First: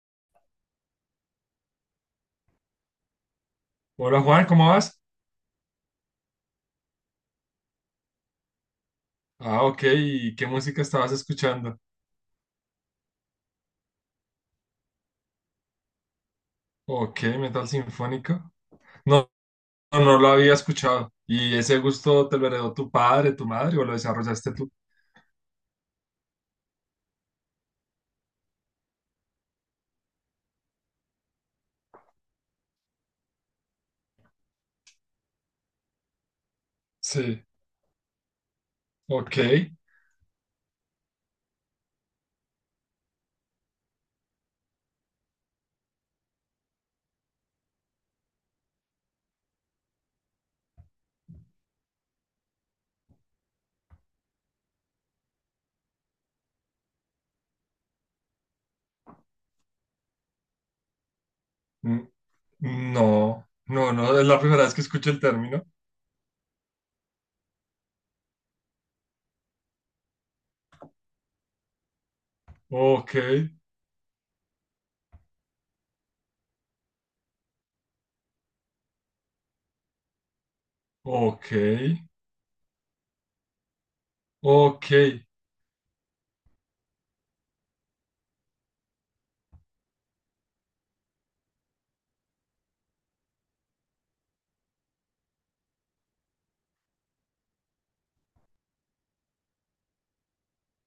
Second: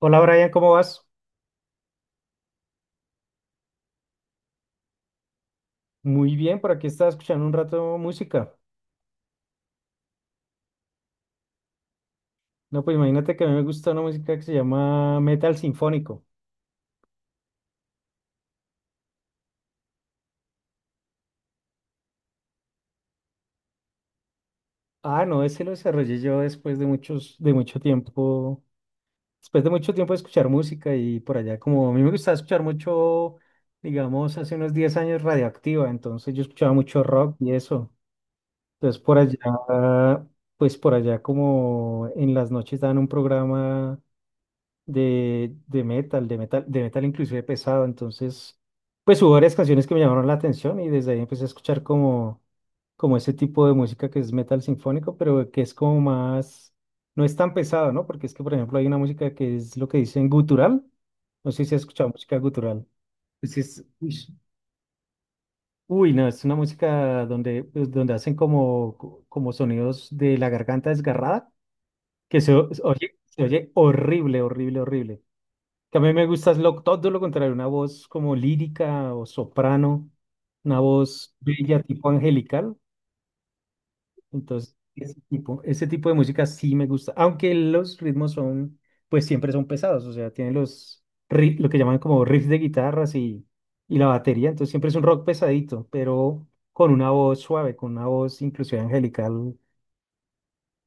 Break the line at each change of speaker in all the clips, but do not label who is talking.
Hola Brian, ¿cómo vas?
Hola Juan, ¿cómo vas?
Muy bien, por aquí estaba escuchando un rato música.
Ah, ok, ¿y qué música estabas escuchando?
No, pues imagínate que a mí me gusta una música que se llama metal sinfónico.
Ok, metal sinfónico. No, no, no lo había escuchado. ¿Y ese gusto te lo heredó tu padre, tu madre o lo desarrollaste tú?
Ah, no, ese lo desarrollé yo después de mucho tiempo, de escuchar música y por allá, como a mí me gustaba escuchar mucho, digamos, hace unos 10 años Radioactiva, entonces yo escuchaba mucho rock
Sí,
y eso. Entonces por allá,
ok.
pues por allá como en las noches daban un programa de metal inclusive pesado. Entonces, pues hubo varias canciones que me llamaron la atención y desde ahí empecé a escuchar como ese tipo de música que es metal sinfónico, pero que es como más, no es tan pesado, ¿no? Porque es que, por ejemplo, hay una música que es lo que dicen gutural. No sé si has escuchado
N-
música gutural.
No,
Pues es,
no,
uy,
no, es la primera vez que escucho el término.
no, es una música donde, pues, donde hacen como, como sonidos de la garganta desgarrada, que
Ok,
se oye horrible, horrible, horrible. Que a mí me gusta es todo lo contrario, una voz como lírica o soprano, una voz
ok,
bella tipo angelical. Entonces,
ok,
ese tipo de música sí me gusta, aunque los ritmos son, pues siempre son pesados, o sea, tienen lo que llaman como riffs de guitarras y la batería, entonces siempre es un rock pesadito, pero con una voz suave, con una voz inclusive angelical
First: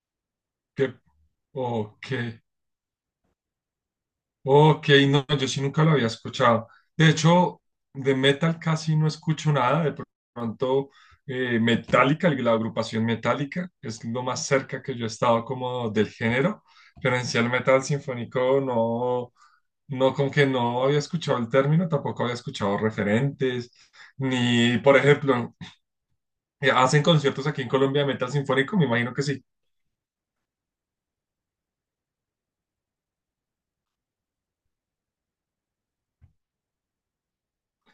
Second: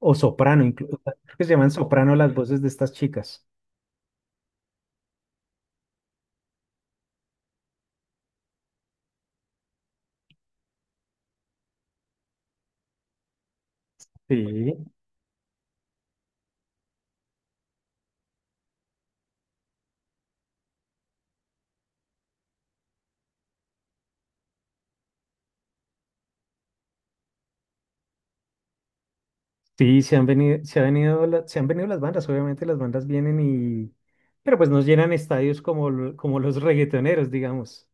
o soprano,
que,
creo que se llaman
ok.
soprano las voces de estas chicas.
Ok, no, yo sí nunca lo había escuchado. De hecho, de metal casi no escucho nada. De pronto, Metallica, la agrupación Metallica, es lo más cerca
Sí.
que yo he estado como del género. Pero en sí el metal sinfónico no, no, como que no había escuchado el término, tampoco había escuchado referentes, ni, por ejemplo, hacen conciertos aquí en Colombia de metal sinfónico, me imagino que sí.
Sí, se han venido, se han venido las bandas, obviamente las bandas vienen y, pero pues nos llenan estadios como, como los reggaetoneros, digamos.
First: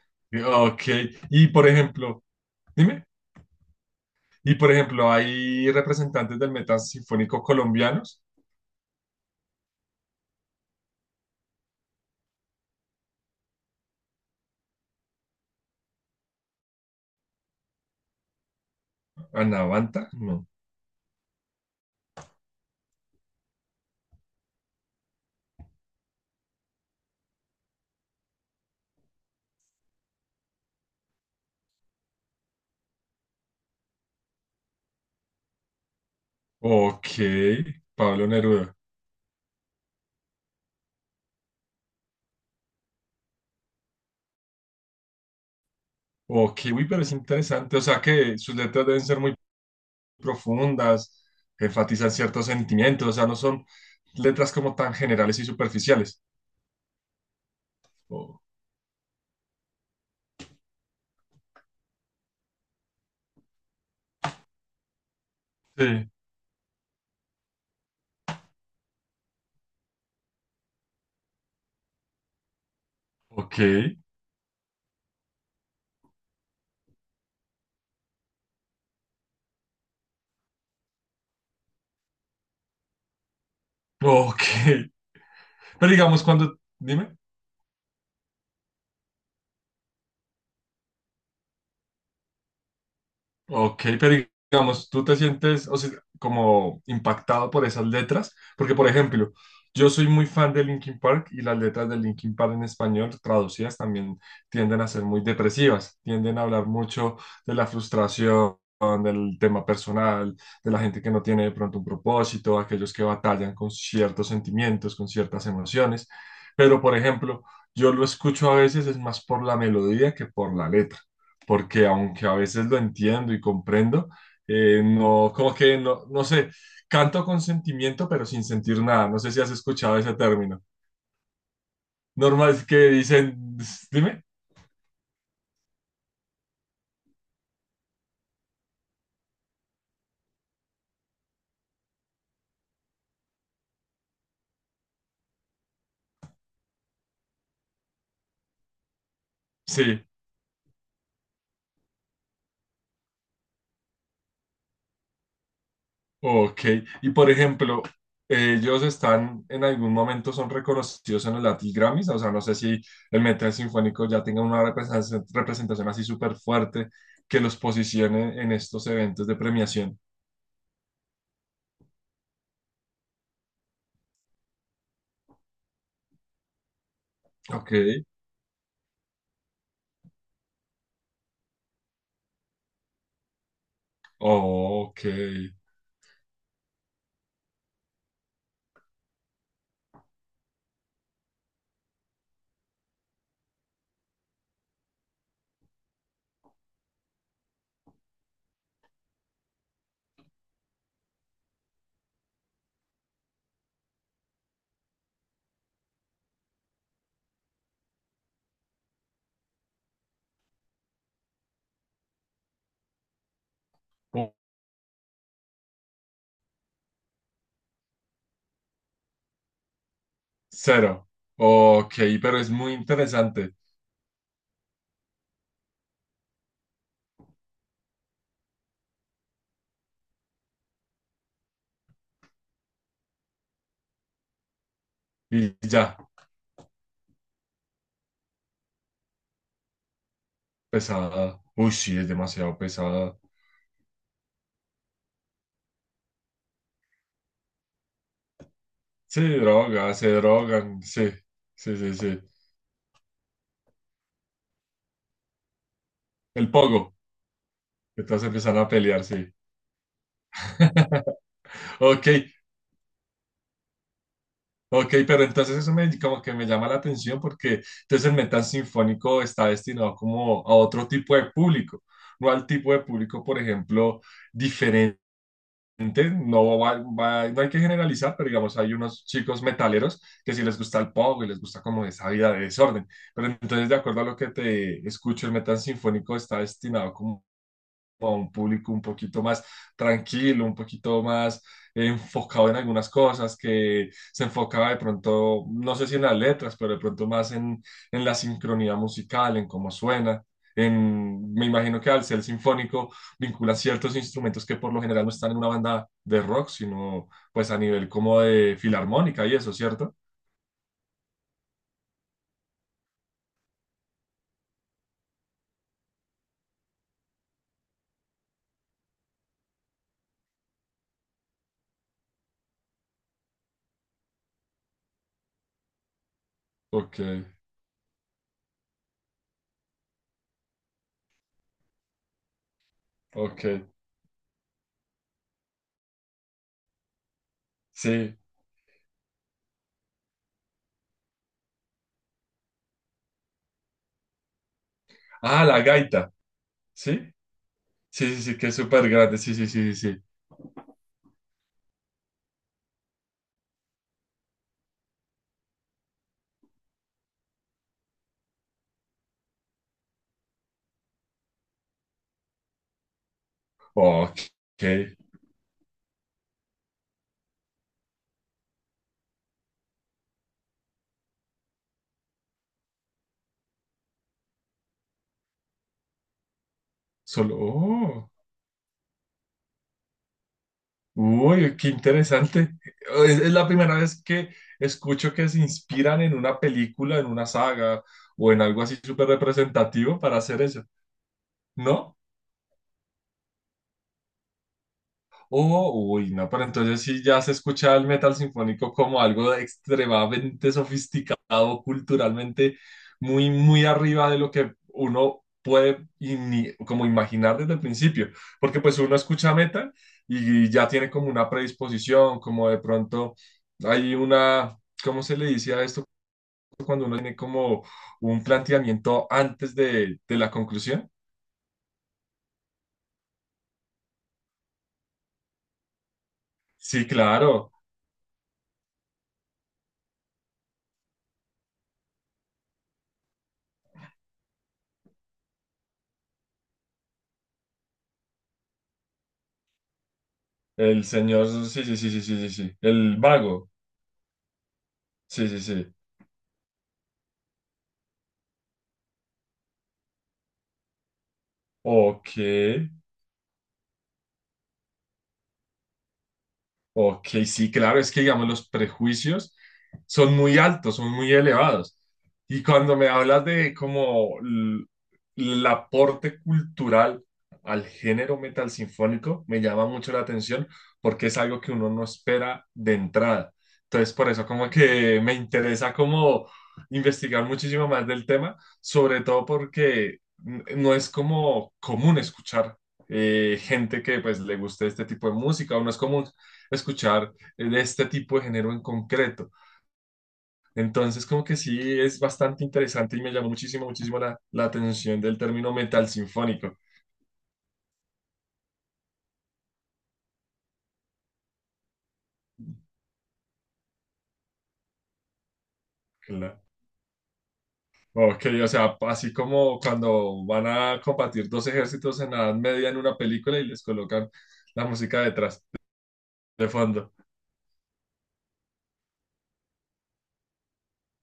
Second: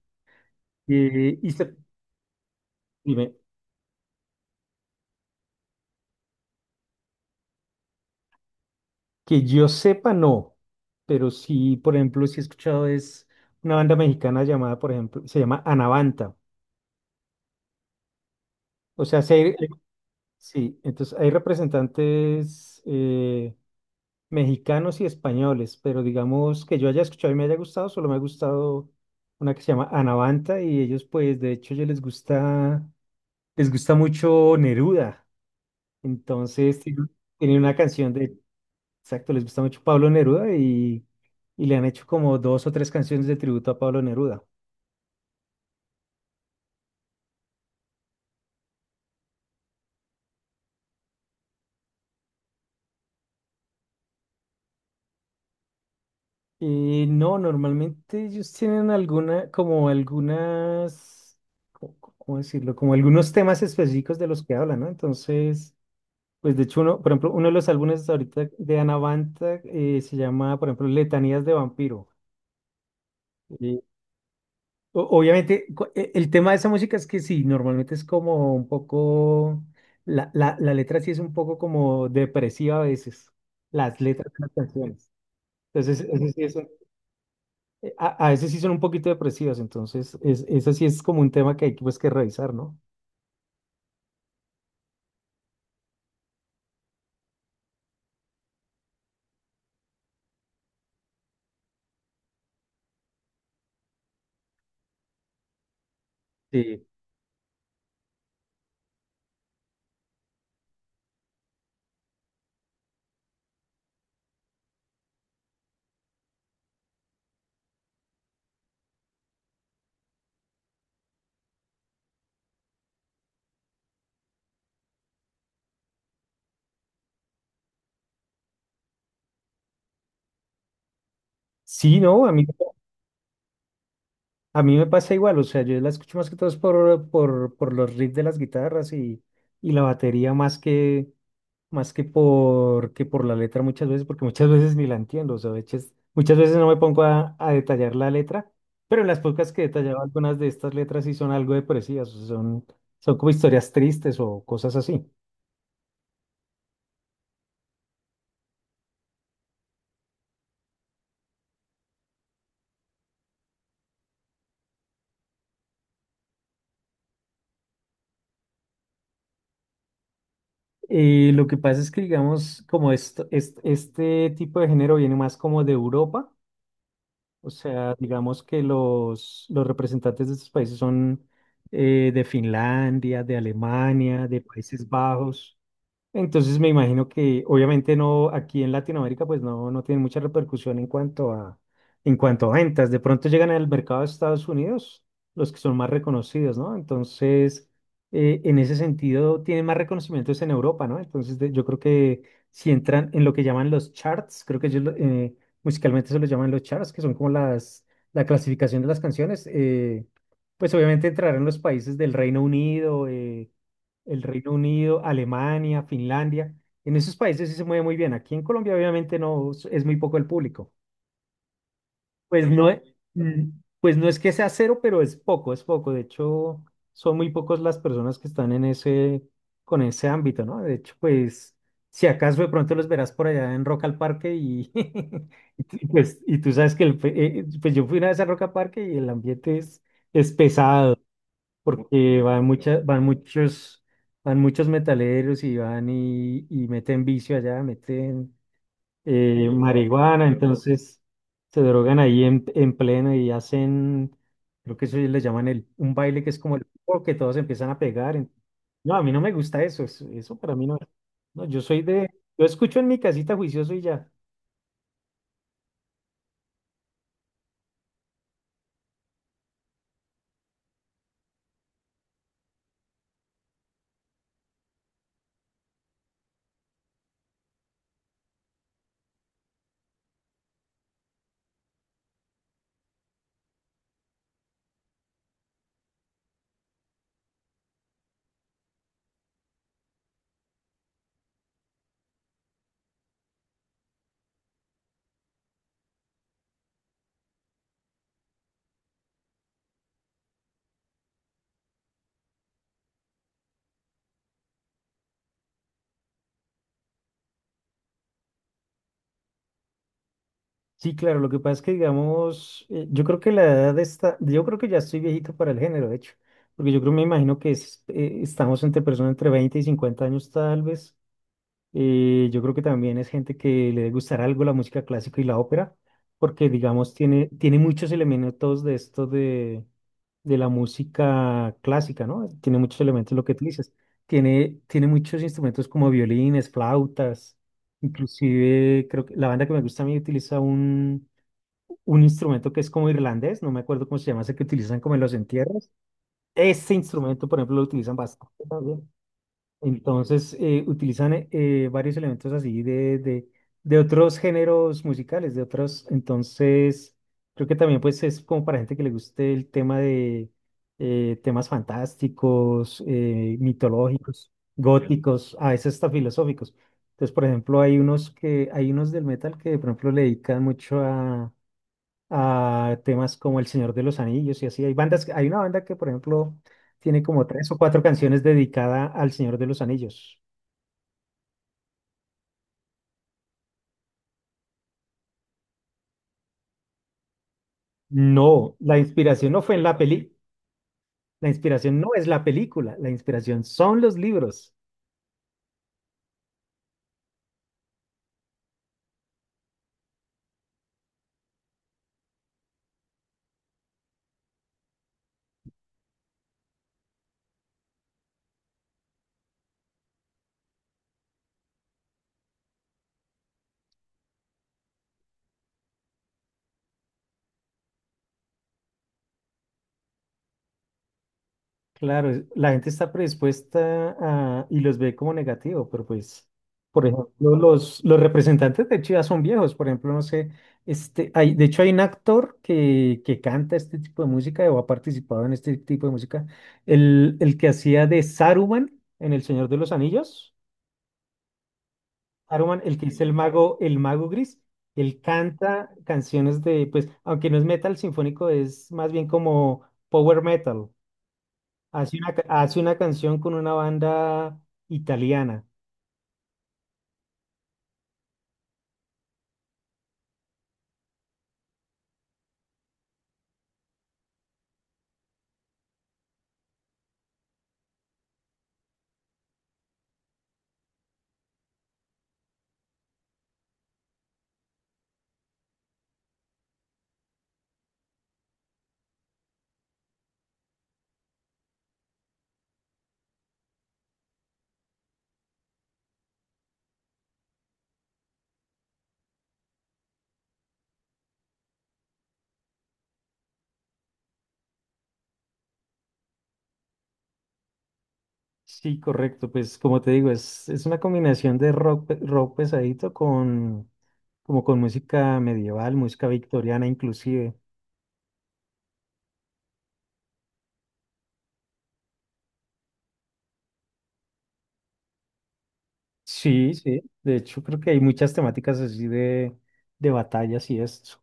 Ok,
Y,
y
y
por
se-
ejemplo, dime.
Dime,
Y por ejemplo, hay representantes del metal sinfónico colombianos.
que yo sepa, no, pero sí, por ejemplo, sí he escuchado es una banda mexicana llamada, por ejemplo, se llama Anavanta. O sea, sí, hay-
Anavanta, no.
sí, entonces hay representantes, mexicanos y españoles, pero digamos que yo haya escuchado y me haya gustado, solo me ha gustado una que se llama Anavanta y ellos pues de hecho ellos les gusta mucho Neruda, entonces tienen
Ok,
tienen una canción
Pablo
de,
Neruda.
exacto, les gusta mucho Pablo Neruda y le han hecho como dos o tres canciones de tributo a Pablo Neruda.
Ok, uy, pero es interesante. O sea que sus letras deben ser muy profundas, enfatizan ciertos sentimientos, o sea, no son letras como tan generales y superficiales.
No, normalmente
Oh,
ellos tienen alguna, como algunas, ¿cómo decirlo? Como algunos temas específicos de los que hablan, ¿no? Entonces.
sí,
Pues de hecho, uno, por ejemplo, uno de los álbumes ahorita de Anavanta se llama, por ejemplo, Letanías de Vampiro.
ok,
Y obviamente, el tema de esa música es que sí, normalmente es como un poco, la letra sí es un poco como depresiva a veces, las letras de las
ok.
canciones.
Pero
Entonces,
digamos,
ese sí es
cuando,
un-
dime.
a veces sí son un poquito depresivas, entonces, eso sí es como un tema que hay que, pues, que revisar, ¿no?
Ok, pero digamos, tú te sientes, o sea, como impactado por esas letras, porque por ejemplo, yo soy muy fan de Linkin Park y las letras de Linkin Park en español traducidas también tienden a ser muy depresivas, tienden a hablar
Sí.
mucho de la frustración, del tema personal, de la gente que no tiene de pronto un propósito, aquellos que batallan con ciertos sentimientos, con ciertas emociones, pero por ejemplo, yo lo escucho a veces es más por la melodía que por la letra porque aunque a veces lo entiendo y comprendo, no, como que no, no sé, canto con sentimiento, pero sin sentir nada. No sé si has escuchado ese término.
Sí, no, a mí.
Normal es que dicen, dime.
A mí me pasa igual, o sea, yo la escucho más que todo es por los riffs de las guitarras y la batería más que por la letra muchas veces, porque muchas veces ni la entiendo, o sea, muchas veces no me pongo a detallar la letra, pero en las pocas que detallaba
Sí,
algunas de estas letras sí son algo depresivas, o sea, son como historias tristes o cosas así.
ok. Y por ejemplo, ellos están en algún momento son reconocidos en los Latin Grammys, o sea, no sé si el metal sinfónico ya tenga una representación así súper fuerte que los posicione en estos eventos de premiación.
Lo que pasa es que, digamos, como esto, este tipo de género viene más como de Europa. O
Ok,
sea, digamos que los representantes de estos países son, de Finlandia, de Alemania, de Países
ok.
Bajos. Entonces me imagino que obviamente no, aquí en Latinoamérica pues no, no tiene mucha repercusión en cuanto a, ventas. De pronto llegan al mercado de Estados Unidos los que son más reconocidos, ¿no? Entonces, en ese sentido, tienen más reconocimientos en Europa, ¿no? Yo creo que si entran en lo que llaman los charts, creo que musicalmente se los llaman los charts, que son como la clasificación de las canciones, pues obviamente entrarán los países del Reino Unido. El Reino Unido, Alemania, Finlandia. En esos países sí se mueve muy bien. Aquí en Colombia obviamente no es, muy poco el público.
Cero. Ok, pero
Pues
es
no
muy
es, mm,
interesante.
pues no es que sea cero, pero es poco, es poco. De hecho, son muy pocos las personas que están en ese, con ese ámbito, ¿no? De hecho, pues si acaso de pronto los verás por allá en Rock al Parque y,
Y
y
ya,
pues y tú sabes que pues yo fui una vez a Rock al Parque y el ambiente es, pesado
pesada. Uy, sí, es
porque van
demasiado pesada.
muchos metaleros y van y meten vicio allá, meten,
Sí, droga, se
marihuana,
drogan.
entonces
Sí,
se
sí, sí,
drogan
sí.
ahí en pleno y hacen, creo que eso le llaman un baile que es
El
como el
pogo.
oh, que todos empiezan a pegar.
Entonces empiezan a
No, a
pelear,
mí no me
sí.
gusta eso, eso, eso para mí no. No,
Ok,
yo escucho en mi casita juicioso y ya.
ok, pero entonces eso me, como que me llama la atención porque entonces el metal sinfónico está destinado como a otro tipo de público, no al tipo de público, por ejemplo, gente. No, no hay que generalizar, pero digamos, hay unos chicos metaleros que sí les gusta el pop y les gusta como esa vida de desorden. Pero entonces, de acuerdo a lo que te escucho, el metal sinfónico está destinado como a un público un poquito más tranquilo, un poquito más enfocado en algunas cosas, que se enfocaba de pronto, no sé si en las letras, pero de pronto más en la sincronía musical, en cómo suena. En, me imagino que al ser sinfónico vincula ciertos instrumentos que por lo general no están en una banda de rock, sino pues a nivel como de filarmónica y eso, ¿cierto?
Sí, claro, lo que pasa es que, digamos, yo creo que yo creo que ya estoy viejito para el género, de hecho, porque yo creo, me imagino que es, estamos entre personas entre 20 y 50 años tal vez. Yo creo que también es gente que le debe gustar algo la música clásica y la ópera, porque, digamos,
Ok,
tiene muchos elementos de esto de la música clásica, ¿no? Tiene muchos elementos, lo que tú
ok,
dices. Tiene muchos instrumentos como violines, flautas,
sí.
inclusive creo que la banda que me gusta a mí utiliza un instrumento que es como irlandés, no me acuerdo cómo se llama, ese que utilizan como en los
Ah, la
entierros.
gaita,
Ese
¿sí?
instrumento, por ejemplo, lo utilizan
Sí, sí, sí,
bastante
que es
también.
súper grande, sí, sí, sí, sí. Sí.
Entonces, utilizan, varios elementos así de, de otros géneros musicales, de otros. Entonces, creo que también pues es como para gente que le guste el tema de, temas fantásticos,
Ok,
mitológicos, góticos, a veces hasta filosóficos. Entonces, por ejemplo, hay unos que, hay unos del metal que, por ejemplo, le dedican mucho a temas como El Señor de los Anillos y así. Hay bandas, hay una banda que, por ejemplo, tiene como
solo.
tres o cuatro
Oh,
canciones dedicada al Señor de los Anillos.
uy, qué interesante. Es la primera vez que escucho que se inspiran en una película, en una saga o en
No,
algo así
la
súper
inspiración no fue en la
representativo
peli,
para hacer eso,
la inspiración no
¿no?
es la película, la inspiración son los libros.
Oh, uy, no, pero entonces sí ya se escucha el metal sinfónico como algo de extremadamente sofisticado culturalmente, muy, muy arriba de lo que uno puede y como imaginar desde el principio, porque pues uno escucha metal y ya tiene como una predisposición, como de pronto hay una, ¿cómo se le dice a esto cuando uno tiene como un planteamiento antes de la conclusión?
Claro, la gente está predispuesta a, y los ve como negativo, pero pues,
Sí,
por ejemplo,
claro,
los representantes de Chivas son viejos, por ejemplo, no sé, este, hay, de hecho hay un actor que canta este tipo de música o ha participado en este tipo de música, el que hacía de Saruman en El Señor de los Anillos,
el señor, sí, sí, sí, sí, sí, sí, sí,
Saruman, el que
el
es
mago.
el mago gris, él
Sí, sí,
canta
sí.
canciones de, pues, aunque no es metal sinfónico, es más bien como power metal.
Ok.
Hace una canción con una banda italiana.
Ok, sí, claro, es que digamos los prejuicios son muy altos, son muy elevados. Y cuando me hablas de como el aporte cultural al género metal sinfónico, me llama mucho la atención porque es algo que uno no espera de entrada. Entonces, por eso como que me interesa como investigar muchísimo más del tema, sobre todo porque no es como común escuchar gente que pues le guste este tipo de música, o no es común escuchar de este tipo de género en concreto. Entonces, como que sí, es bastante interesante y me llamó muchísimo, muchísimo la, la atención del término metal sinfónico.
Sí, correcto. Pues como te digo, es una combinación de rock, rock pesadito con, como con música medieval, música
Claro.
victoriana inclusive.
Ok, o sea, así como cuando van a combatir dos ejércitos en la Edad Media en una película y les colocan la música detrás, de
Sí, sí.
fondo.
De hecho, creo que hay muchas temáticas así de batallas y esto.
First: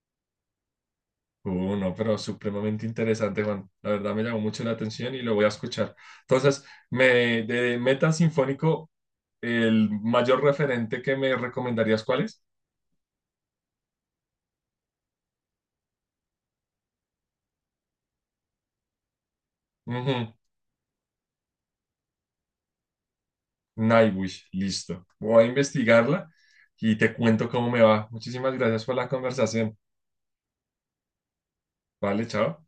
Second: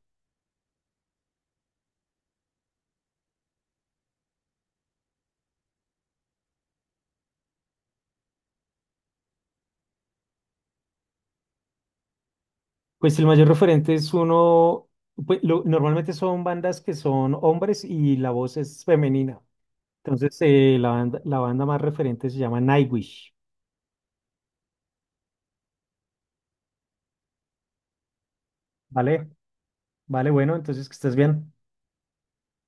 No, pero supremamente interesante, Juan. La verdad me llamó mucho la atención y lo voy a escuchar. Entonces, me, de metal sinfónico, el mayor referente que me recomendarías, ¿cuál es?
Pues el mayor referente es uno, pues, normalmente son bandas que son hombres y la voz es femenina.
Ujú,
Entonces, la banda más referente se llama Nightwish,
Nightwish, listo. Voy a investigarla y te cuento cómo me va. Muchísimas gracias por la
¿vale?
conversación.
Vale, bueno, entonces que estés bien.
Vale, chao.